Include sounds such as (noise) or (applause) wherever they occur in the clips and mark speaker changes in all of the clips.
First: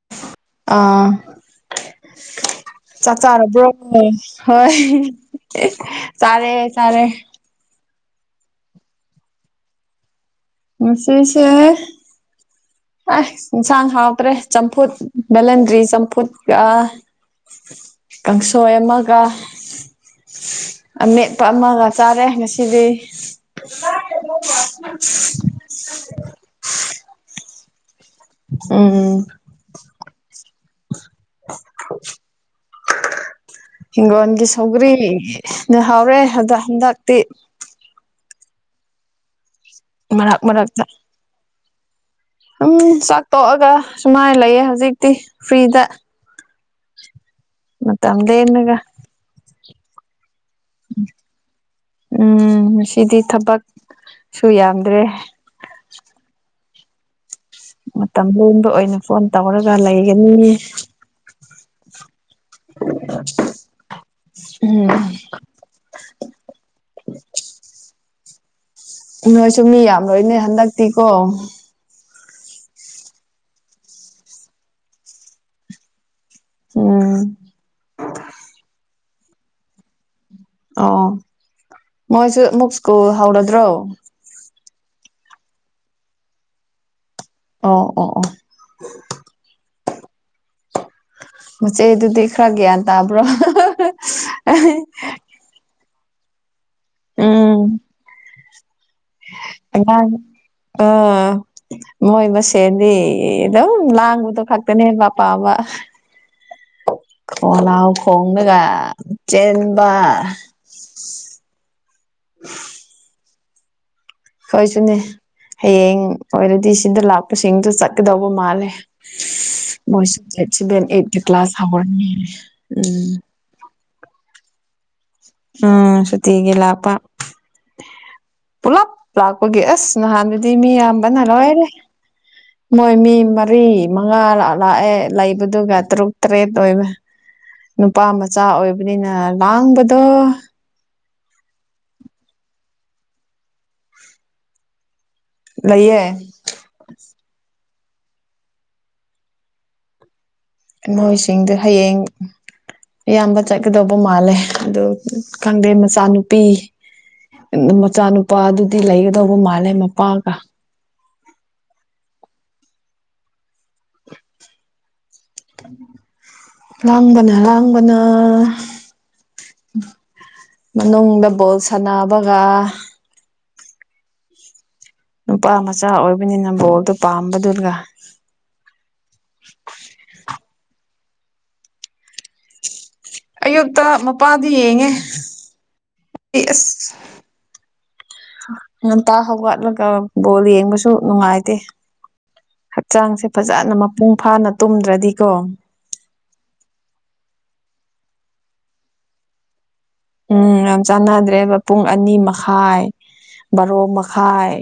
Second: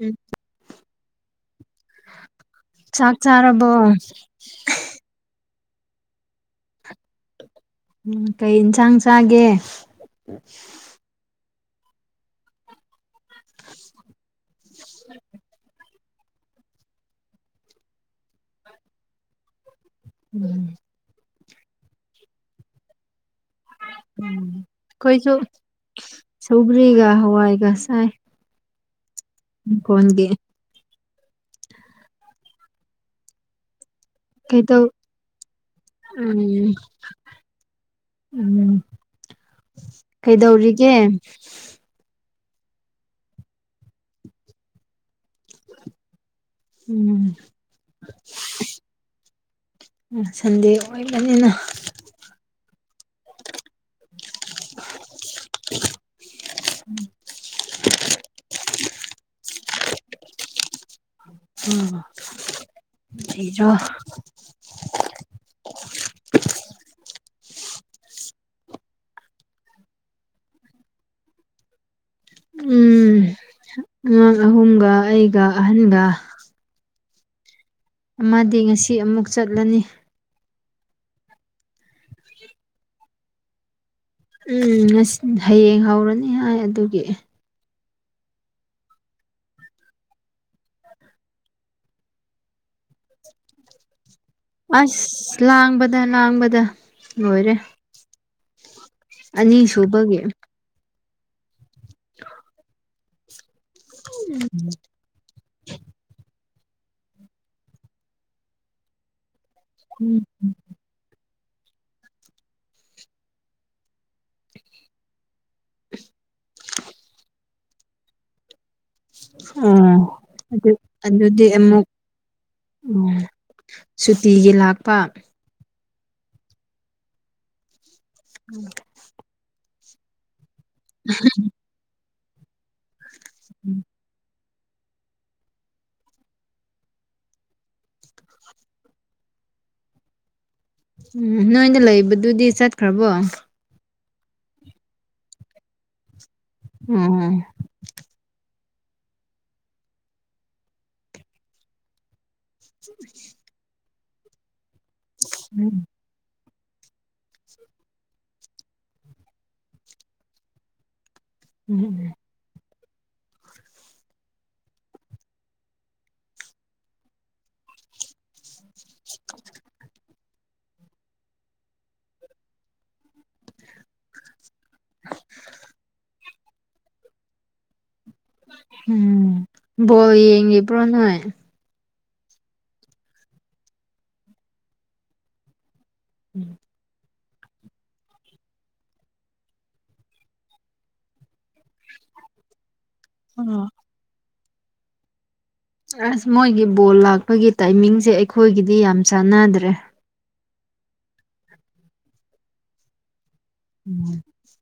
Speaker 1: ꯎꯝ
Speaker 2: ꯑꯥ ꯆꯥꯛ ꯆꯥꯔꯕ꯭ꯔꯣ ꯍꯣꯏ ꯆꯔꯦ ꯆꯔꯦ
Speaker 1: ꯎꯝ ꯀꯩ ꯏꯟꯁꯥꯡ ꯆꯥꯒꯦ
Speaker 2: ꯉꯁꯤꯁꯦ ꯑꯁ ꯌꯦꯟꯁꯥꯡ ꯍꯥꯎꯇ꯭ꯔꯦ ꯆꯝꯐꯨꯠ ꯕꯦꯂꯟꯗ꯭ꯔꯤ ꯆꯝꯐꯨꯠ ꯀ ꯀꯥꯡꯁꯣꯏ ꯑꯃꯒ
Speaker 1: (inaudible)
Speaker 2: ꯑꯃꯦꯠꯄ ꯑꯃꯒ ꯆꯥꯔꯦ ꯉꯁꯤꯗꯤ (inaudible)
Speaker 1: ꯁꯧꯒꯔꯤꯒ ꯍꯋꯥꯏꯒ ꯆꯥꯏ
Speaker 2: ꯎꯝ ꯎꯝ
Speaker 1: ꯎ ꯐꯣꯟꯒꯤ
Speaker 2: (unintelligible) ꯍꯤꯡꯒꯣꯜꯒꯤ
Speaker 1: ꯀꯩꯗꯧ
Speaker 2: ꯁꯧꯒꯔꯤꯅ ꯍꯥꯎꯔꯦ ꯍꯟꯗ
Speaker 1: ꯎꯝ
Speaker 2: ꯍꯟꯗꯛꯇꯤ
Speaker 1: ꯎꯝ
Speaker 2: ꯃꯔꯛ
Speaker 1: ꯀꯩꯗꯧꯔꯤꯒꯦ
Speaker 2: ꯁꯨꯝ ꯆꯥꯛꯇꯣꯛꯑꯒ ꯁꯨꯃꯥꯏꯅ ꯂꯩꯌꯦ ꯍꯧꯖꯤꯛꯇꯤ ꯐ꯭ꯔꯤꯗ
Speaker 1: ꯎꯝ
Speaker 2: ꯃꯇꯝ ꯂꯦꯜꯂꯒ
Speaker 1: ꯁꯟꯗꯦ ꯑꯣꯏꯕꯅꯤꯅ
Speaker 2: ꯎꯝ ꯉꯁꯤꯗꯤ ꯊꯕꯛ ꯁꯨ ꯌꯥꯝꯗ꯭ꯔꯦ ꯃꯇꯝ ꯂꯦꯟꯕ ꯑꯣꯏꯅ ꯐꯣꯟ ꯇꯧꯔꯒ ꯂꯩꯒꯅꯤ
Speaker 1: ꯎꯝ
Speaker 2: ꯎꯝ ꯅꯣꯏꯁꯨ ꯃꯤ ꯌꯥꯝ ꯂꯣꯏꯅꯦ ꯍꯟꯗꯛꯇꯤꯀꯣ
Speaker 1: ꯎꯝ ꯑꯉꯥꯡ ꯑꯍꯨꯝꯒ ꯑꯩꯒ ꯑꯍꯟꯒ
Speaker 2: ꯎꯝ
Speaker 1: ꯑꯃꯗꯤ ꯉꯁꯤ ꯑꯃꯨꯛ ꯆꯠꯂꯅꯤ
Speaker 2: ꯑꯣ ꯃꯣꯏꯁꯨ ꯑꯃꯨꯛ ꯁ꯭ꯀꯨꯜ ꯍꯧꯔꯗ꯭ꯔꯣ
Speaker 1: ꯎꯝ ꯉ ꯍꯌꯦꯡ ꯍꯧꯔꯅꯤ ꯍꯥꯏ ꯑꯗꯨꯒꯤ
Speaker 2: ꯑꯣ ꯑꯣ ꯑꯣ ꯃꯆꯦꯗꯨꯗꯤ ꯈꯔ ꯒ꯭ꯌꯥꯟ ꯇꯥꯕ꯭ꯔꯣ
Speaker 1: ꯑꯁ ꯂꯥꯡꯕꯗ ꯂꯥꯡꯕꯗ ꯂꯣꯏꯔꯦ
Speaker 2: ꯎꯝ
Speaker 1: ꯑꯅꯤꯁꯨꯕꯒꯤ
Speaker 2: ꯑꯣ ꯃꯣꯏ ꯃꯁꯦꯅꯤ ꯑꯦꯗꯝ ꯂꯥꯡꯕꯗꯨ ꯈꯥꯛꯇꯅꯦ ꯄ ꯄꯥꯝꯕ ꯈꯣꯡꯂꯥꯎ ꯈꯣꯡꯂꯒ ꯆꯦꯟꯕ
Speaker 1: ꯎꯝ
Speaker 2: ꯍꯣꯏꯁꯨꯅꯦ ꯍꯌꯦꯡ ꯑꯣꯏꯔꯗꯤ ꯁꯤꯗ ꯂꯥꯛꯄꯁꯤꯡꯗꯣ ꯆꯠꯀꯗꯧꯕ ꯃꯥꯜꯂꯦ
Speaker 1: ꯎꯝ
Speaker 2: ꯃꯣꯏꯁꯨ ꯗꯦꯠ
Speaker 1: ꯑꯗꯨ
Speaker 2: ꯁꯕꯦꯟ ꯑꯩꯠ ꯇꯩ
Speaker 1: ꯑꯗꯨꯗꯤ
Speaker 2: ꯀ꯭ꯂꯥꯁ
Speaker 1: ꯑꯃꯨꯛ
Speaker 2: ꯍꯧꯔꯅꯤ
Speaker 1: ꯑꯣ ꯁꯨꯇꯤꯒꯤ ꯂꯥꯛꯄ
Speaker 2: ꯎꯝ ꯁꯨꯇꯤꯒꯤ ꯂꯥꯛꯄꯥ ꯄꯨꯂꯞ ꯂꯥꯛꯄꯒꯤ ꯑꯁ ꯅꯍꯥꯟꯗꯨꯗꯤ ꯃꯤ ꯌꯥꯝꯕꯅ ꯂꯣꯏꯔꯦ ꯃꯣꯏ ꯃꯤ ꯃꯔꯤ ꯃꯉꯥ ꯂꯥꯛꯑꯦ ꯂꯩꯕꯗꯨꯒ ꯇꯔꯨꯛ ꯇꯔꯦꯠ ꯑꯣꯏꯕ ꯅꯨꯄꯥ ꯃꯆꯥ ꯑꯣꯏꯕꯅꯤꯅ ꯂꯥꯡꯕꯗꯣ
Speaker 1: ꯎꯝ ꯅꯣꯏꯅ ꯂꯩꯕꯗꯨꯗꯤ ꯆꯠꯈ꯭ꯔꯕꯣ
Speaker 2: ꯂꯩꯌꯦ
Speaker 1: ꯎꯝ
Speaker 2: ꯅꯣꯏꯁꯤꯡꯗ ꯍꯌꯦꯡ
Speaker 1: (inaudible)
Speaker 2: ꯇꯝꯕ ꯆꯠꯀꯗꯧꯕ ꯃꯥꯜꯂꯦ ꯑꯗꯨ ꯈꯪꯗꯦ ꯃꯆꯥꯅꯨꯄꯤ ꯃꯆꯥꯅꯨꯄꯥ ꯗꯨꯗꯤ ꯂꯩꯒꯗꯧꯕ ꯃꯥꯜꯂꯦ ꯃꯄꯥꯒ
Speaker 1: (inaudible)
Speaker 2: ꯂꯥꯡꯕꯅ ꯂꯥꯡꯕꯅ ꯃꯅꯨꯡꯗ ꯕꯣꯜ ꯁꯥꯟꯅꯕꯒ ꯅꯨꯄꯥ ꯃꯆꯥ ꯑꯣꯏꯕꯅꯤꯅ ꯕꯣꯜꯗꯣ ꯄꯥꯝꯕꯗꯨꯒ
Speaker 1: ꯎꯝ ꯕꯣꯜ ꯌꯦꯡꯉꯤꯕ꯭ꯔꯣ ꯅꯣꯏ
Speaker 2: ꯑꯌꯨꯛꯇ ꯃꯄꯥꯗꯨ ꯌꯦꯡꯉꯦ ꯑꯩ ꯑꯁ ꯉꯝꯇꯥ ꯍꯧ ꯋꯥꯠꯂꯒ ꯕꯣꯜ ꯌꯦꯡꯕꯁꯨ ꯅꯨꯡꯉꯥꯏꯇꯦ
Speaker 1: (inaudible)
Speaker 2: ꯆꯥꯡꯁꯦ ꯐꯖꯅ ꯃꯄꯨꯡ ꯐꯥꯅ ꯇꯨꯝꯗ꯭ꯔꯗꯤꯀꯣ
Speaker 1: ꯑꯁ ꯃꯣꯏꯒꯤ ꯕꯣꯜ ꯂꯥꯛꯄꯒꯤ ꯇꯥꯏꯃꯤꯡꯁꯦ ꯑꯩꯈꯣꯏꯒꯤꯗꯤ ꯌꯥꯝ ꯆꯥꯟꯅꯗ꯭ꯔꯦ
Speaker 2: ꯎꯝ ꯌꯥꯝ ꯆꯥꯟꯅꯗ꯭ꯔꯦꯕ ꯄꯨꯡ ꯑꯅꯤ ꯃꯈꯥꯏ ꯕꯥꯔꯣ ꯃꯈꯥꯏ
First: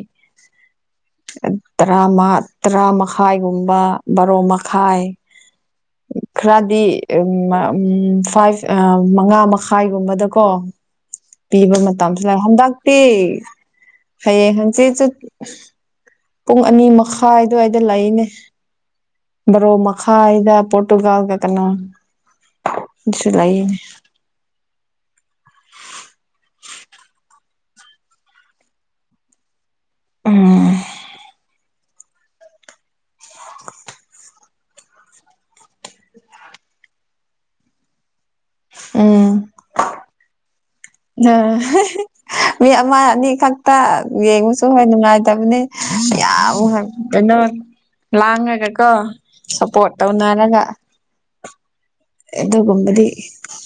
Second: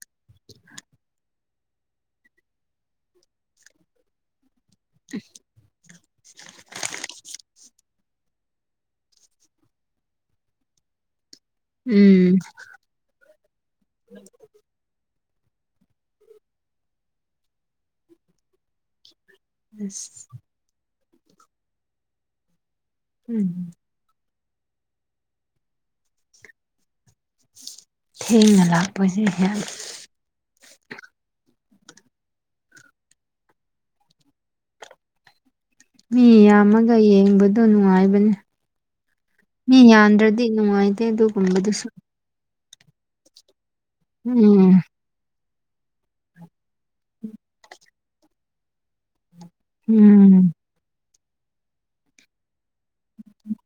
Speaker 2: ꯔꯥ ꯇꯔꯥ ꯃꯈꯥꯏꯒꯨꯝꯕ ꯕꯥꯔꯣ ꯃꯈꯥꯏ ꯈꯔꯗꯤ ꯎ ꯎꯝ ꯐꯥꯏꯚ ꯃꯉꯥ ꯃꯈꯥꯏꯒꯨꯝꯕꯗꯀꯣ ꯄꯤꯕ ꯃꯇꯝꯁꯨ
Speaker 1: ꯎꯝ
Speaker 2: ꯂꯥꯛꯦ ꯍꯟꯗꯛꯇꯤ ꯍꯌꯦꯡ ꯍꯪꯆꯤꯠ ꯄꯨꯡ ꯑꯅꯤ ꯃꯈꯥꯏꯗꯋꯥꯏꯗ ꯂꯩꯅꯦ ꯕꯥꯔꯣ
Speaker 1: ꯑꯁ
Speaker 2: ꯃꯈꯥꯏꯗ ꯄ ꯒꯒ ꯀꯩꯅꯁꯨꯂ
Speaker 1: ꯎꯝ ꯊꯦꯡꯅ ꯂꯥꯛꯄꯁ ꯍ
Speaker 2: ꯎꯝ
Speaker 1: ꯃꯤ ꯌꯥꯝꯃꯒ ꯌꯦꯡꯕꯗ ꯅꯨꯡꯉꯥꯏꯕꯅꯤ
Speaker 2: ꯎꯝ
Speaker 1: ꯃꯤ ꯌꯥꯝꯗ꯭ꯔꯗꯤ ꯅꯨꯡꯉꯥꯏꯇꯦ ꯑꯗꯨꯒꯨꯝꯕꯗꯨꯁꯨ
Speaker 2: ꯃꯤ ꯑꯃ ꯑꯅꯤ ꯈꯛꯇ ꯌꯦꯡꯕꯁꯨ
Speaker 1: ꯎꯝ
Speaker 2: ꯍꯣꯏ ꯅꯨꯡꯉꯥꯏꯇꯕꯅꯤ (unintelligible) ꯀꯩꯅꯣ ꯂꯥꯉꯉꯒ ꯀꯣ ꯁꯄ꯭ꯔꯣꯠ
Speaker 1: ꯎꯝ
Speaker 2: ꯇꯧꯅꯔꯒ ꯑꯦ ꯑꯗꯨꯒꯨꯝꯕꯗꯤ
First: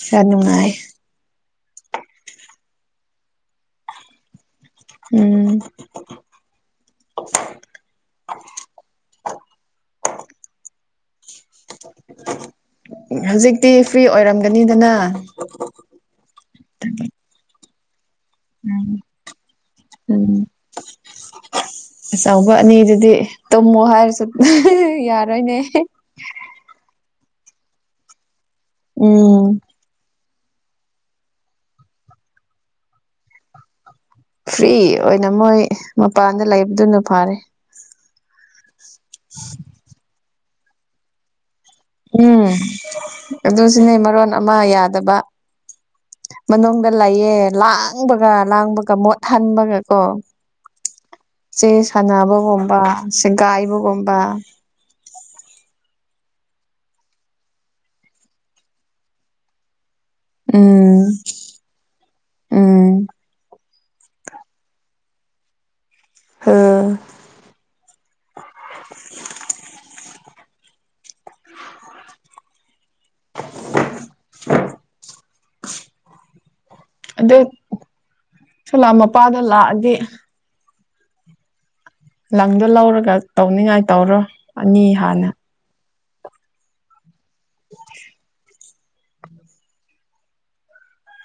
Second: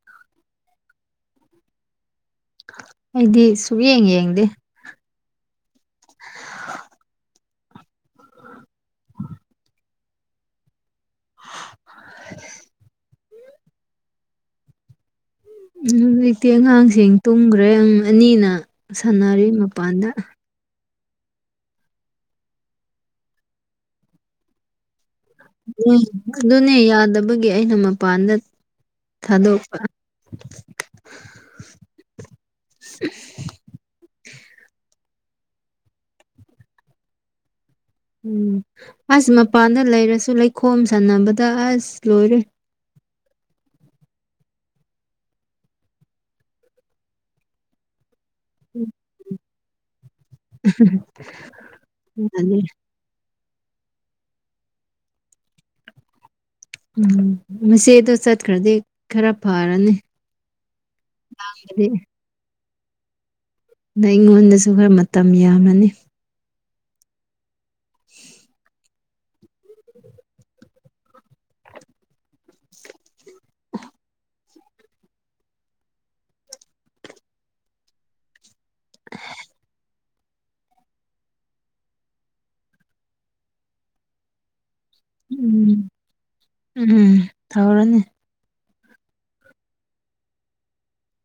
Speaker 2: ꯈꯔ ꯅꯨꯡꯉꯥꯏ
Speaker 1: ꯑꯩꯗꯤ ꯁꯨꯛ ꯌꯦꯡ ꯌꯦꯡꯗꯦ
Speaker 2: ꯎꯝ
Speaker 1: (unintelligible)
Speaker 2: ꯍꯧꯖꯤꯛꯇꯤ ꯐ꯭ꯔꯤ ꯑꯣꯏꯔꯝꯒꯅꯤꯗꯅ
Speaker 1: ꯍꯧꯖꯤꯛꯇꯤ ꯑꯉꯥꯡꯁꯤꯡ ꯇꯨꯝꯈ꯭ꯔꯦ ꯑꯅꯤꯅ
Speaker 2: ꯎꯝ
Speaker 1: ꯁꯥꯟꯅꯔꯤ ꯃꯄꯥꯟꯗ
Speaker 2: ꯎꯝ ꯑꯆꯧꯕ ꯑꯅꯤꯗꯨꯗꯤ ꯇꯨꯝꯃꯣ ꯍꯥꯏꯔꯁꯨ (unintelligible) ꯌꯥꯔꯣꯏꯅꯦ
Speaker 1: ꯎꯝ ꯑꯗꯨꯅꯦ ꯌꯥꯗꯕꯒꯤ ꯑꯩꯅ ꯃꯄꯥꯟꯗ
Speaker 2: ꯎꯝ
Speaker 1: ꯊꯥꯗꯣꯛꯄ (unintelligible)
Speaker 2: ꯐ꯭ꯔꯤ ꯑꯣꯏꯅ ꯃꯣꯏ ꯃꯄꯥꯟꯗ ꯂꯩꯕꯗꯨꯅ ꯐꯔꯦ
Speaker 1: ꯎꯝ ꯑꯁ ꯃꯄꯥꯟꯗ ꯂꯩꯔꯁꯨ ꯂꯩꯈꯣꯝ ꯁꯥꯟꯅꯕꯗ ꯑꯁ ꯂꯣꯏꯔꯦ
Speaker 2: ꯎꯝ ꯑꯗꯨꯁꯨꯅꯦ ꯃꯔꯣꯟ ꯑꯃ ꯌꯥꯗꯕ ꯃꯅꯨꯡꯗ ꯂꯩꯌꯦ ꯂꯥꯡ ꯂꯥꯡꯕꯒ ꯂꯥꯡꯕꯒ ꯃꯣꯠꯍꯟꯕꯒ ꯀꯣ ꯆꯦ
Speaker 1: ꯌꯥꯗꯦ
Speaker 2: ꯁꯥꯟꯅꯕꯒꯨꯝꯕ ꯁꯤꯒꯥꯏ ꯕꯒꯨꯝꯕ
Speaker 1: ꯎꯝ ꯃꯆꯦꯗꯣ ꯆꯠꯈ꯭ꯔꯗꯤ ꯈꯔ ꯐꯔꯅꯤ
Speaker 2: ꯎꯝ
Speaker 1: (unintelligible)
Speaker 2: ꯎꯝ
Speaker 1: ꯗꯩ ꯑꯩꯉꯣꯟꯗꯁꯨ ꯈꯔ ꯃꯇꯝ ꯌꯥꯝꯃꯅꯤ
Speaker 2: ꯑꯝ
Speaker 1: (inaudible)
Speaker 2: ꯑ (unintelligible) ꯑꯗꯨ ꯁꯂꯥ ꯃꯄꯥꯗꯣ ꯂꯥꯛꯑꯗꯤ ꯂꯪꯗꯣ ꯂꯧꯔꯒ ꯇꯧꯅꯤꯡꯉꯥꯏ ꯇꯧꯔꯣ ꯑꯅꯤ ꯍꯥꯟꯅ
Speaker 1: ꯎꯝ ꯎꯝ ꯇꯧꯔꯅꯤ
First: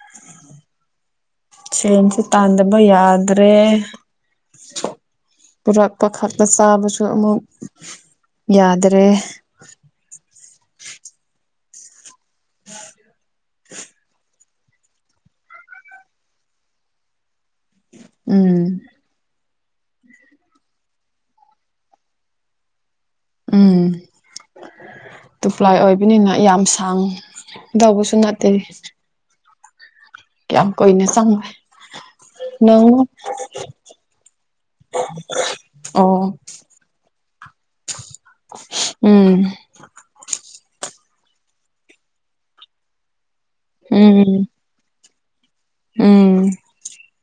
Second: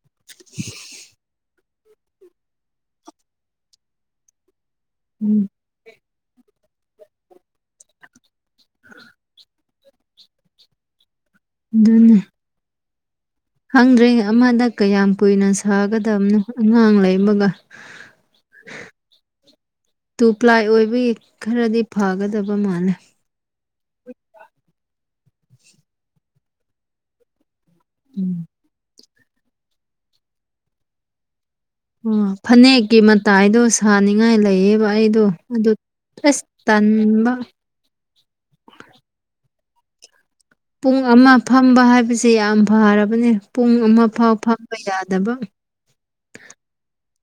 Speaker 1: (inaudible)
Speaker 2: ꯁꯦꯟꯁꯨ ꯇꯥꯟꯗꯕ ꯌꯥꯗ꯭ꯔꯦ
Speaker 1: ꯎꯝ
Speaker 2: ꯄꯨꯔꯛꯄ ꯈꯛꯇ ꯆꯥꯕꯁꯨ ꯑꯃꯨꯛ ꯌꯥꯗ꯭ꯔꯦ
Speaker 1: ꯑꯗꯨꯅꯤ
Speaker 2: (unintelligible)
Speaker 1: ꯍꯪꯗ꯭ꯔꯦ ꯑꯃꯗ ꯀꯌꯥꯝ ꯀꯨꯏꯅ ꯁꯥꯒꯗꯕꯅꯣ ꯑꯉꯥꯡ ꯂꯩꯕꯒ
Speaker 2: ꯎꯝ
Speaker 1: ꯇꯨ ꯄ꯭ꯂꯥꯏ ꯑꯣꯏꯕꯒꯤ ꯈꯔꯗꯤ ꯐꯒꯗꯕ ꯃꯥꯜꯂꯦ
Speaker 2: ꯎꯝ ꯇꯨ ꯄ꯭ꯂꯥꯏ ꯑꯣꯏꯕꯅꯤꯅ ꯌꯥꯝ ꯁꯥꯡ ꯇꯧꯕꯁꯨ
Speaker 1: ꯎꯝ
Speaker 2: ꯅꯠꯇꯦ ꯀꯌꯥꯝ ꯀꯨꯏꯅ ꯆꯪꯉꯦ
Speaker 1: ꯑꯣ ꯐꯅꯦꯛꯀꯤ ꯃꯇꯥꯏꯗꯣ ꯁꯥꯅꯤꯡꯉꯥꯏ ꯂꯩꯌꯦꯕ ꯑꯩꯗꯣ ꯑꯗꯨ
Speaker 2: ꯑꯣ
Speaker 1: ꯑꯁ ꯇꯟꯕ
Speaker 2: (unintelligible) ꯎꯝ
Speaker 1: ꯄꯨꯡ ꯑꯃ ꯐꯝꯕ ꯍꯥꯏꯕꯁꯦ ꯌꯥꯝ ꯐꯔꯕꯅꯦ ꯄꯨꯡ ꯑꯃ ꯐꯥꯎ
Speaker 2: ꯎꯝ
Speaker 1: ꯐꯝꯕ ꯌꯥꯗꯕ
Speaker 2: ꯎꯝ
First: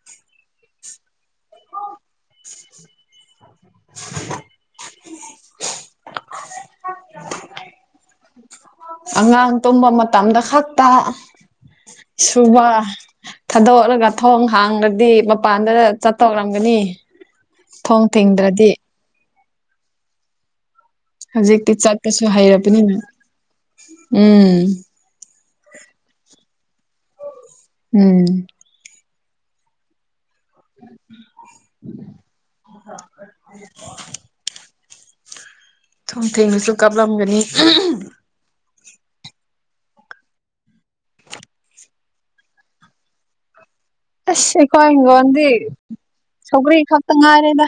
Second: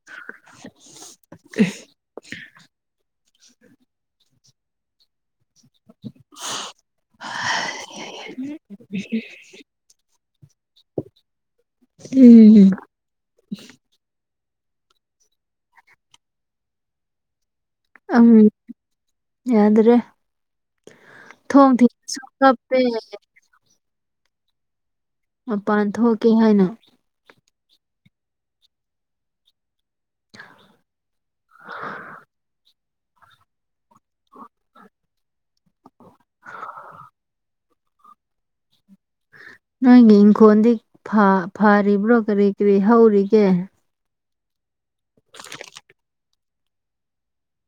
Speaker 1: (unintelligible)
Speaker 2: (unintelligible)
Speaker 1: (unintelligible)
Speaker 2: ꯑꯉꯥꯡ ꯇꯨꯝꯕ ꯃꯇꯝꯗ ꯈꯛꯇ ꯁꯨꯕ
Speaker 1: ꯎꯝ
Speaker 2: ꯊꯥꯗꯣꯛꯂꯒ ꯊꯣꯡ ꯍꯥꯡꯂꯗꯤ ꯃꯄꯥꯟꯗꯒ ꯆꯠꯇꯧꯔꯝꯒꯅꯤ ꯊꯣꯡ
Speaker 1: ꯎꯝ
Speaker 2: ꯊꯤꯡꯗ꯭ꯔꯗꯤ
Speaker 1: ꯌꯥꯗ꯭ꯔꯦ ꯊꯣꯡ
Speaker 2: ꯍꯨꯖꯤꯛꯇꯤ
Speaker 1: ꯊꯤꯡꯉꯁꯨ
Speaker 2: ꯆꯠꯄꯁꯨ
Speaker 1: ꯀꯞꯄꯦ
Speaker 2: ꯍꯩꯔꯕꯅꯤꯅ ꯎꯝ
Speaker 1: ꯃꯄꯥꯟ ꯊꯣꯛꯀꯦ ꯍꯥꯏꯅ
Speaker 2: ꯎꯝ (unintelligible) ꯊꯣꯡ ꯊꯦꯡꯅꯁꯨ ꯀꯞꯂꯝꯒꯅꯤ
Speaker 1: ꯅꯣꯏꯒꯤ ꯏꯪꯈꯣꯜꯗꯤ ꯐꯥꯔꯤꯕ꯭ꯔꯣ ꯀꯔꯤ ꯀꯔꯤ ꯍꯧꯔꯤꯒꯦ
Speaker 2: ꯑꯁ ꯑꯩꯈꯣꯏ ꯍꯤꯡꯈꯣꯟꯗꯤ ꯁꯧꯒ꯭ꯔꯤ ꯈꯛꯇ ꯉꯥꯏꯔꯦꯗ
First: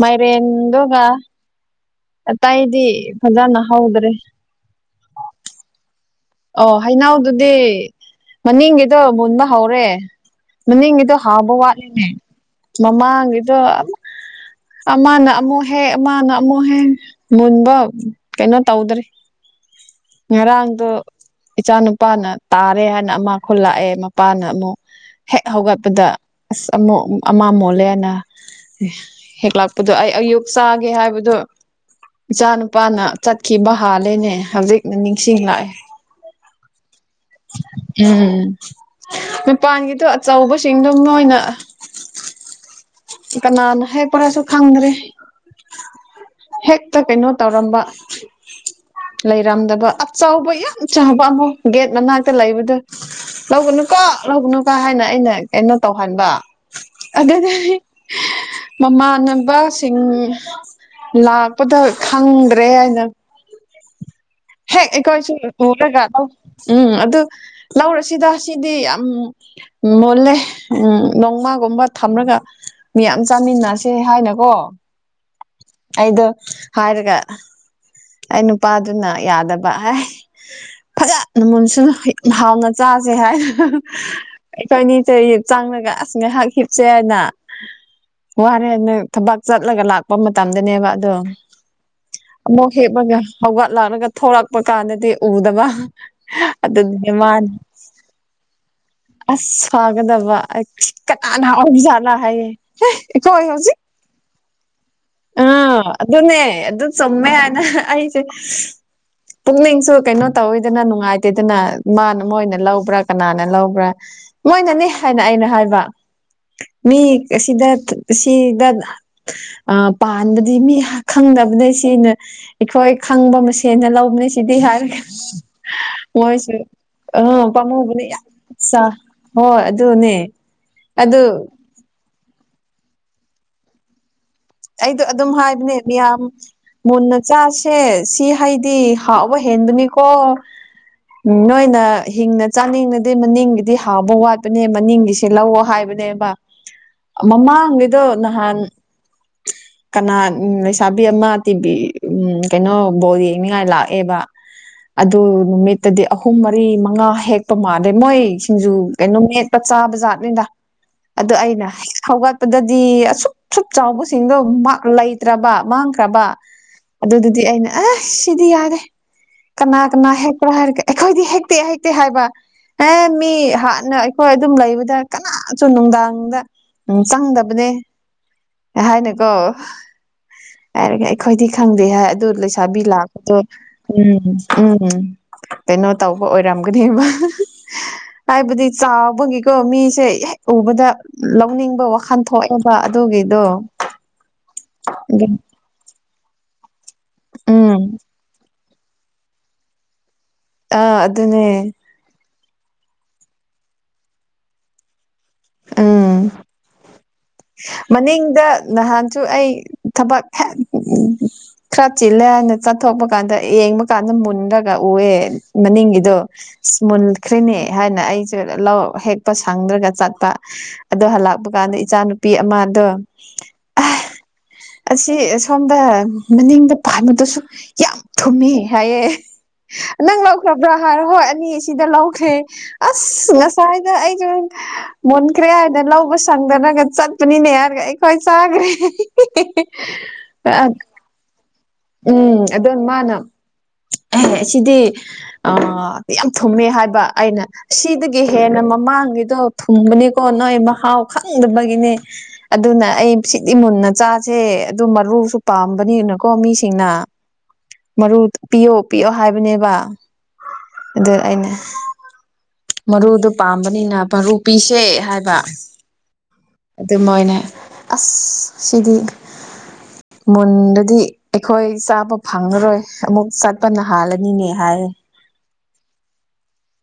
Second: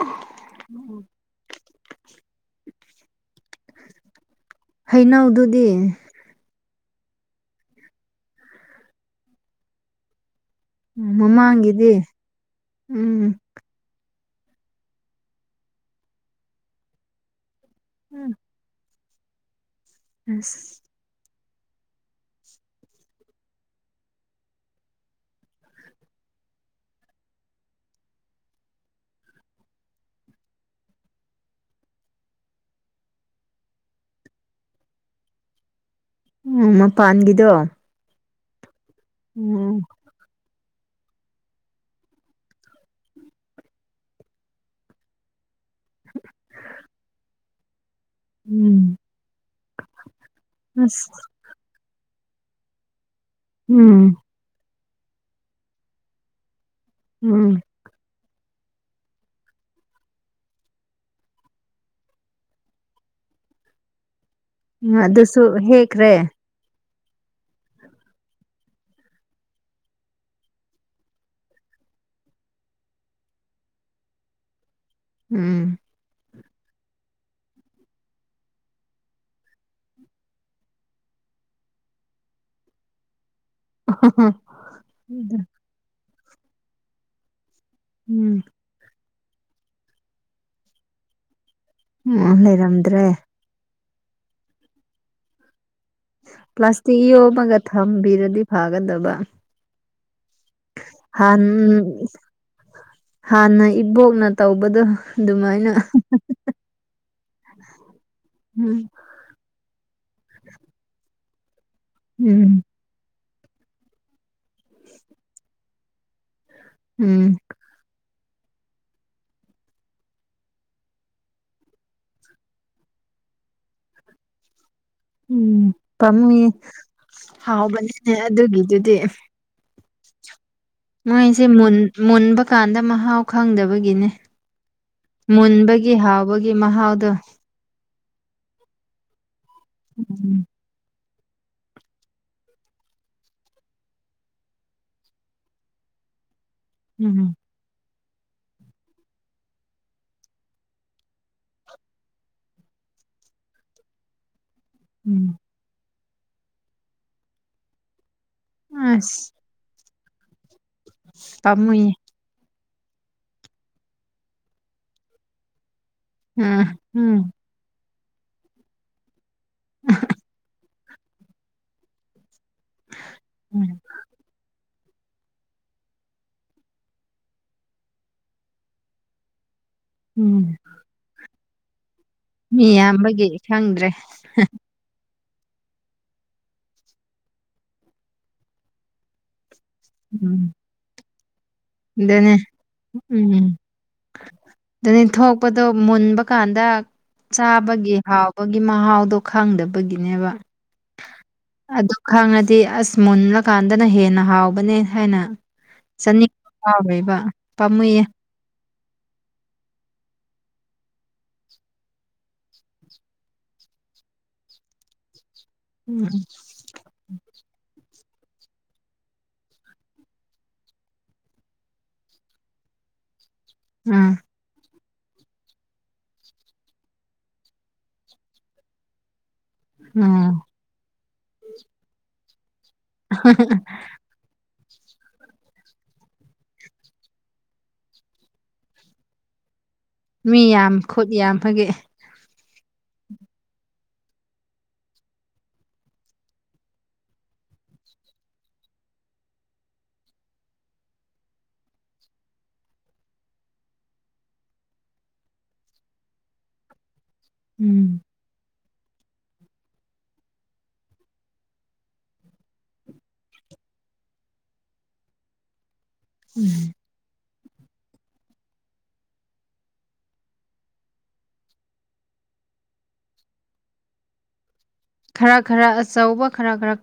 Speaker 2: ꯃꯥꯏꯔꯦꯟꯗꯨꯒ ꯑꯇꯩꯗꯤ ꯐꯖꯅ ꯍꯧꯗ꯭ꯔꯦ
Speaker 1: ꯍꯩꯅꯧꯗꯨꯗꯤ
Speaker 2: ꯑꯣ ꯍꯩꯅꯥꯎꯗꯨꯗꯤ ꯃꯅꯤꯡꯒꯤꯗꯣ ꯃꯨꯟꯕ ꯍꯧꯔꯦ ꯃꯅꯤꯡꯗꯣ ꯍꯥꯎꯕ
Speaker 1: ꯃꯃꯥꯡꯒꯤꯗꯤ
Speaker 2: ꯋꯥꯠꯂꯤꯅꯦ
Speaker 1: ꯎꯝ
Speaker 2: ꯃꯃꯥꯗꯣ ꯑꯃꯥ ꯅꯅꯥꯃꯣ ꯍꯦ ꯑꯃꯥ ꯅꯅꯥꯃꯣ ꯍꯦ ꯃꯟꯕꯣ ꯀꯩꯅꯣ ꯇꯧꯗ꯭ꯔꯔꯤ
Speaker 1: ꯑꯁ
Speaker 2: ꯉꯔꯥꯡꯗꯣ ꯏꯆꯥ ꯅꯨꯄꯥꯅ ꯇꯥꯔꯦ ꯍꯥꯏꯅ ꯑꯃ ꯈꯨꯜꯂꯥꯛꯑꯦ ꯃꯄꯥꯅ ꯑꯃꯨꯛ ꯍꯦꯛ ꯍꯧꯒꯠꯄꯗ ꯑꯁ ꯑꯃ ꯑꯃ ꯃꯣꯠꯂꯦꯅ ꯍꯦꯛꯂꯥꯛꯄꯗꯣ ꯑꯩ ꯑꯌꯨꯛ ꯆꯥꯒꯦ ꯍꯥꯏꯕꯗꯣ ꯏꯆꯥ ꯅꯨꯄꯥꯅ ꯆꯠꯈꯤꯕ ꯍꯥꯜꯂꯦꯅꯦ ꯍꯧꯖꯤꯛꯅ ꯅꯤꯡꯁꯤꯡꯂꯥꯛꯑꯦ
Speaker 1: ꯃꯄꯥꯟꯒꯤꯗꯣ
Speaker 2: ꯎꯝ
Speaker 1: ꯎꯝ
Speaker 2: ꯃꯄꯥꯟꯒꯤꯗꯣ ꯑꯆꯧꯕꯁꯤꯡꯗꯣ ꯃꯣꯏꯅ ꯆꯤꯀꯅꯥ ꯍꯦꯛ ꯄꯔꯁꯨ ꯈꯪꯗ꯭ꯔꯦ ꯍꯦꯛꯇ ꯀꯩꯅꯣ ꯇꯧꯔꯝꯕ
Speaker 1: ꯎꯝ
Speaker 2: ꯂꯩꯔꯝꯗꯕ ꯑꯆꯥꯎꯕ ꯌꯥꯝ
Speaker 1: ꯑꯁ
Speaker 2: ꯆꯥꯎꯕ ꯑꯃꯛ ꯒꯦꯠ ꯃꯅꯥꯛꯇ ꯂꯩꯕꯗꯣ ꯂꯧꯒꯅꯨꯀꯣ
Speaker 1: ꯎꯝ
Speaker 2: ꯍꯧꯕꯅꯨ ꯍꯥꯏꯅ ꯑꯩꯅ ꯀꯩꯅꯣ ꯇꯧꯍꯟꯕ ꯑꯗꯨꯗꯤ
Speaker 1: ꯎꯝ
Speaker 2: ꯃꯃꯥꯟꯅꯕꯁꯤꯡ ꯂꯥꯛꯄꯗ ꯈꯪꯗ꯭ꯔꯦ ꯍꯥꯏꯅ ꯍꯦꯛ ꯑꯩꯈꯣꯏꯁꯨ
Speaker 1: ꯑꯗꯨꯁꯨ
Speaker 2: ꯎꯔꯒ
Speaker 1: ꯍꯦꯛꯈ꯭ꯔꯦ
Speaker 2: ꯂꯧ ꯎꯝ ꯑꯗꯨ ꯂꯧꯔꯁꯤꯗ ꯁꯤꯗꯤ ꯌꯥꯝ ꯃꯨꯜꯂꯦ ꯎꯝ ꯅꯣꯡꯃꯥꯒꯨꯝꯕ ꯊꯝꯂꯒ ꯃꯤꯌꯥꯝ ꯆꯥꯃꯤꯟꯅꯁꯦ ꯍꯥꯏꯅꯀꯣ
Speaker 1: ꯎꯝ
Speaker 2: ꯑꯩꯗꯣ ꯍꯥꯏꯔꯒ ꯑꯩ ꯅꯨꯄꯥꯗꯨꯅ ꯌꯥꯗꯕ ꯍꯥꯏ ꯐꯖꯅ (unintelligible) ꯃꯨꯟꯁꯨꯅ ꯍꯥꯎꯅ ꯆꯥꯁꯦ ꯍꯥꯏ ꯀꯅꯤ ꯇ ꯆꯥꯡꯅꯒ ꯑꯁ ꯉꯥꯏꯍꯥꯛꯈꯤꯞꯁꯦ ꯍꯥꯏꯅ
Speaker 1: ꯎꯝ
Speaker 2: ꯋꯥꯔꯦ ꯅꯣꯏ ꯊꯕꯛ ꯆꯠꯂꯒ ꯂꯥꯛꯄ ꯃꯇꯝꯗꯅꯦꯕ ꯑꯗꯣ
Speaker 1: ꯑꯣ
Speaker 2: ꯑꯃꯨꯛ
Speaker 1: ꯂꯩꯔꯝꯗ꯭ꯔꯦ
Speaker 2: ꯍꯦꯛꯃꯒ ꯍꯧꯒꯠꯂꯛꯂꯒ ꯊꯂꯛꯄ ꯀꯥꯟꯗꯗꯤ ꯎꯗꯕ
Speaker 1: ꯄ꯭ꯂꯥꯁꯇꯤꯛ
Speaker 2: ꯑꯗꯨꯗꯤ ꯃꯥꯅ
Speaker 1: ꯌꯣꯝꯃꯒ ꯊꯝꯕꯤꯔꯗꯤ ꯐꯥꯒꯗꯕ
Speaker 2: ꯑꯁ ꯐꯒꯗꯕ
Speaker 1: ꯍꯥꯟ
Speaker 2: ꯀꯅꯥꯅ ꯑꯣꯏꯖꯥꯠꯂ ꯍꯥꯏꯌꯦ ꯑꯩꯈꯣꯏ ꯍꯧꯖꯤꯛ
Speaker 1: ꯕꯣꯜꯅ ꯇꯧꯕꯗꯣ ꯑꯗꯨꯃꯥꯏꯅ
Speaker 2: ꯑꯥ ꯑꯗꯨ ꯑꯗꯨꯅꯅꯦ ꯑꯗꯨ ꯑꯗꯨ ꯆꯃꯦꯅꯁꯦ
Speaker 1: ꯎꯝ
Speaker 2: ꯄꯨꯛꯅꯤꯡꯁꯨ ꯀꯩꯅꯣ ꯇꯧꯋꯦꯗꯅ ꯅꯨꯡꯉꯥꯏꯇꯦꯗꯅ ꯃꯥꯅ
Speaker 1: ꯎꯝ
Speaker 2: ꯃꯣꯏꯅ ꯂꯧꯕ꯭ꯔꯥ ꯀꯅꯥꯅ ꯂꯧꯕ꯭ꯔꯥ ꯃꯣꯏꯅꯅꯦ ꯍꯥꯏꯅ ꯑꯩꯅ ꯍꯥꯏꯕ ꯃꯤ
Speaker 1: ꯎꯝ
Speaker 2: ꯑꯁꯤꯗ ꯁꯤꯗ ꯑ ꯄꯥꯟꯕꯗꯤ ꯃꯤ ꯈꯪꯗꯅꯕꯅ ꯁꯤꯅ ꯑꯩꯈꯣꯏ ꯈꯪꯕ ꯃꯁꯦꯟꯅ ꯂꯧꯕꯅꯤ ꯁꯤꯗꯤ ꯍꯥꯏꯔꯦ
Speaker 1: ꯎꯝ ꯄꯥꯝꯃꯨꯌꯦ
Speaker 2: ꯃꯣꯏꯁꯨ ꯄꯃꯨꯕ
Speaker 1: ꯍꯥꯎꯕꯅꯤꯅꯦ
Speaker 2: ꯌꯥꯝ ꯆꯥ
Speaker 1: ꯑꯗꯨꯒꯤꯗꯨꯗꯤ
Speaker 2: ꯍꯣꯏ ꯑꯗꯨꯅꯦ ꯑꯗꯨ
Speaker 1: ꯃꯣꯏꯁꯦ ꯃꯨꯟꯕ ꯀꯥꯟꯗ ꯃꯍꯥꯎ ꯈꯪꯗꯕꯒꯤꯅꯦ
Speaker 2: ꯑꯩꯗꯣ ꯑꯗꯨꯝ ꯍꯥꯏꯕꯅꯦ
Speaker 1: ꯃꯨꯟꯕꯒꯤ
Speaker 2: ꯃꯤꯌꯥꯝ
Speaker 1: ꯍꯥꯎꯕꯒꯤ ꯃꯍꯥꯎꯗꯣ
Speaker 2: ꯃꯨꯟꯅ ꯆꯁꯤ ꯁꯤ ꯍꯥꯏꯗꯤ ꯍꯥꯎꯕ ꯍꯦꯟꯕꯅꯤꯀꯣ ꯎꯝ ꯅꯣꯏꯅ ꯍꯤꯡꯅ ꯆꯥꯅꯤꯡꯅꯗꯤ ꯃꯅꯤꯡꯒꯤꯗꯤ ꯍꯥꯎꯕ ꯋꯥꯠꯄꯅꯦ ꯃꯅꯤꯡꯒꯤꯁꯦ ꯂꯧꯑꯣ ꯍꯥꯏꯕꯅꯦꯕ
Speaker 1: ꯎꯝ
Speaker 2: ꯃꯃꯥꯅꯤꯗꯣ ꯅꯍꯥꯟ ꯀꯅꯥ ꯂꯩꯁꯥꯕꯤ ꯑꯃ ꯇꯤꯚꯤ ꯎꯝ ꯀꯩꯅꯣ ꯕꯣꯜ ꯌꯦꯡꯅꯤꯡꯉꯥꯏ ꯂꯥꯛꯑꯦꯕ
Speaker 1: ꯎ (unintelligible) (inaudible)
Speaker 2: ꯑꯗꯨ ꯅꯨꯃꯤꯠꯇꯗꯤ ꯑꯍꯨꯝ ꯃꯔꯤ ꯃꯉꯥ ꯍꯦꯛꯄ ꯃꯥꯜꯂꯦ ꯃꯣꯏ ꯁꯤꯡꯖꯨ ꯀꯩꯅ
Speaker 1: ꯑꯁ
Speaker 2: ꯅꯨꯃꯤꯠ ꯄꯆꯥ ꯕ ꯖꯥꯠꯅꯤꯅ ꯑꯗꯣ ꯑꯩꯅ
Speaker 1: ꯄꯥꯝꯃꯨꯌꯦ
Speaker 2: ꯍꯧꯒꯠꯄꯗꯗꯤ ꯑꯁꯨꯛ ꯑ ꯁꯛ ꯆꯥꯎꯕ ꯁꯤꯡꯗꯣ ꯂꯩꯇ꯭ꯔꯕ ꯃꯥꯡꯈ꯭ꯔꯕ
Speaker 1: ꯎꯝ ꯎꯝ
Speaker 2: ꯑꯗꯨꯗꯨꯗꯤ ꯑꯩꯅ ꯑ ꯁꯤꯗꯤ ꯌꯥꯒꯦ ꯀꯅꯥ ꯀꯅꯥ ꯍꯦꯛ ꯄ꯭ꯔ ꯍꯥꯏꯔ ꯑꯩꯈꯣꯏꯗꯤ ꯍꯦꯛꯇꯦ ꯍꯦꯛꯇꯦ ꯍꯥꯏꯕ ꯑꯦ ꯃꯤ
Speaker 1: ꯎꯝ
Speaker 2: ꯍꯥꯟꯅ ꯍꯣꯏ ꯑꯗꯨꯝ ꯂꯩꯕꯗ ꯀꯅꯥꯁꯨ ꯅꯨꯡꯗꯥꯡꯗ ꯎꯝ ꯆꯪꯗꯕꯅꯦ ꯍꯥꯏꯅꯦꯀꯣ
Speaker 1: ꯎꯝ (unintelligible) (inaudible)
Speaker 2: ꯑꯩ ꯈꯣꯏꯗꯤ ꯈꯪꯗꯦ ꯍꯥꯏ ꯑꯗꯨ
Speaker 1: ꯃꯤ
Speaker 2: ꯂꯩꯁꯥꯕꯤ
Speaker 1: ꯌꯥꯝꯕꯒꯤ
Speaker 2: ꯂꯥꯛꯄꯗꯣ
Speaker 1: ꯈꯪꯗ꯭ꯔꯦ
Speaker 2: ꯎꯝ ꯎꯝ ꯎꯝ ꯀꯩꯅꯣ ꯇꯧꯕ ꯑꯣꯏꯔꯝꯒꯅꯦꯕ ꯍꯥꯏꯕꯨꯗꯤ ꯆꯥꯕꯨꯡꯒꯤꯀꯣ ꯃꯤ ꯁꯦ ꯍꯦꯛ
Speaker 1: ꯎꯝ
Speaker 2: ꯎꯕꯗ ꯂꯧꯅꯤꯡꯕ ꯋꯥꯈꯟ
Speaker 1: ꯑꯗꯨꯅꯦ
Speaker 2: ꯊꯣꯛꯑꯦꯕ ꯑꯗꯨꯒꯤꯗꯣ
Speaker 1: ꯎꯝ ꯑꯗꯨꯅꯤ ꯊꯣꯛꯄꯗꯣ ꯃꯨꯟꯕ ꯀꯥꯟꯗ
Speaker 2: ꯎꯝ
Speaker 1: ꯆꯥꯕꯒꯤ ꯍꯥꯎ ꯒꯤ ꯃꯍꯥꯎꯗꯣ ꯈꯪꯗꯕꯒꯤꯅꯦꯕ
Speaker 2: ꯑ ꯑꯗꯨꯅꯦ
Speaker 1: ꯑꯗꯨ ꯈꯪꯉꯗꯤ ꯑꯁ ꯃꯨꯜꯂꯀꯥꯟꯗꯅ ꯍꯦꯟꯅ ꯍꯥꯎꯕꯅꯦ ꯍꯥꯏꯅ
Speaker 2: ꯑ (unintelligible) (inaudible)
Speaker 1: ꯑꯥꯎꯕꯩꯕ ꯄꯝꯃꯨꯌꯦ
Speaker 2: ꯗ ꯅꯍꯥꯟꯁꯨ ꯑꯩ ꯊꯕꯛ (inaudible) ꯈꯔ ꯆꯤꯜꯂꯦ ꯍꯥꯏꯅ ꯆꯠꯊꯣꯛꯄ ꯀꯥꯟꯗ ꯌꯦꯡꯕ ꯀꯥꯟꯗ ꯃꯨꯟꯔꯒ ꯎꯑꯦ
Speaker 1: ꯎꯝ
Speaker 2: ꯃꯅꯤꯡꯒꯤꯗꯣ ꯃꯨꯟꯈ꯭ꯔꯤꯅꯦ ꯍꯥꯏꯅ ꯑꯩꯁꯦ ꯂꯧ ꯍꯦꯛꯄ ꯁꯪꯗ꯭ꯔꯒ ꯆꯠ ꯑꯗꯣ ꯍꯜꯂꯛꯄ ꯀꯥꯟꯗ ꯏꯆꯥ ꯅꯨꯨꯄꯤ ꯑꯃꯗꯣ
Speaker 1: ꯎꯝ (unintelligible) (inaudible)
Speaker 2: ꯑꯁꯤ ꯁꯣꯝꯗ ꯃꯅꯤꯡꯗ ꯄꯥꯟꯕꯥꯝꯕꯗꯨꯁꯨ ꯌꯥꯝ ꯊꯨꯝꯃꯦ ꯍꯥꯏꯌꯦ ꯅꯪ
Speaker 1: ꯑꯥ
Speaker 2: ꯂꯧꯈ꯭ꯔꯕ꯭ꯔꯥ ꯍꯥꯏꯔꯣ ꯍꯣꯏ ꯑꯅꯤ ꯁꯤꯗ ꯂꯧꯈ꯭ꯔꯦ ꯑꯁ ꯉꯁꯥꯏ ꯑ ꯑꯩꯁꯨ ꯃꯨꯟꯈ꯭ꯔꯦ ꯍꯥꯏꯅ ꯂꯧꯕ ꯁꯪꯗꯅꯒ ꯆꯠꯄꯅꯤꯅꯦ ꯍꯥꯏꯔꯒ ꯑꯩꯈꯣꯏ ꯆꯥꯈ꯭ꯔꯦ (unintelligible) (inaudible)
Speaker 1: ꯃꯤ ꯌꯥꯝ ꯈꯨꯠ ꯌꯥꯝꯕꯒꯤ
Speaker 2: ꯎꯝ ꯑꯗꯣꯅ ꯃꯥꯅ ꯑꯦ ꯁꯤꯗꯤ ꯑ ꯌꯥꯝ ꯊꯨꯝꯃꯦ ꯍꯥꯏꯕ ꯑꯩꯅ ꯁꯤꯗꯒꯤ ꯍꯦꯟꯅ ꯃꯃꯥꯡꯒꯤꯗꯣ ꯊꯨꯝꯕꯅꯤꯀꯣ ꯅꯣꯏ ꯃꯍꯥꯎ ꯈꯪꯗꯕꯒꯤꯅꯦ ꯑꯗꯨꯅ ꯑꯩ ꯁꯤꯗꯤ ꯃꯨꯟꯅ ꯆꯥꯁꯦ ꯑꯗꯨ ꯃꯔꯨꯁꯨ ꯄꯥꯝꯕꯅꯤꯅꯀꯣ ꯃꯤꯁꯤꯡꯅ
Speaker 1: ꯎꯝ
Speaker 2: ꯃꯔꯨ ꯄꯤꯌꯣ ꯄꯤꯌꯣ ꯍꯥꯏꯕꯅꯦꯕ ꯑꯗꯨ ꯑꯩꯅ ꯃꯔꯨꯗꯨ ꯄꯥꯝꯕꯅꯤꯅ ꯃꯔꯨ ꯄꯤꯁꯦ ꯍꯥꯏꯕ
Speaker 1: ꯎꯝ
Speaker 2: ꯑꯗꯨ ꯃꯣꯏꯅ ꯑꯁ ꯁꯤꯗꯤ ꯃꯨꯟꯗꯗꯤ ꯑꯩꯈꯣꯏ ꯆꯥꯕ ꯐꯪꯉꯔꯣꯏ ꯑꯃꯨꯛ ꯆꯠꯄꯅ ꯍꯥꯜꯂꯅꯤꯅꯦ ꯍꯥꯏ
Speaker 1: ꯈꯔ ꯈꯔ ꯑꯆꯧꯕ ꯈꯔ ꯈꯔ ꯀꯠ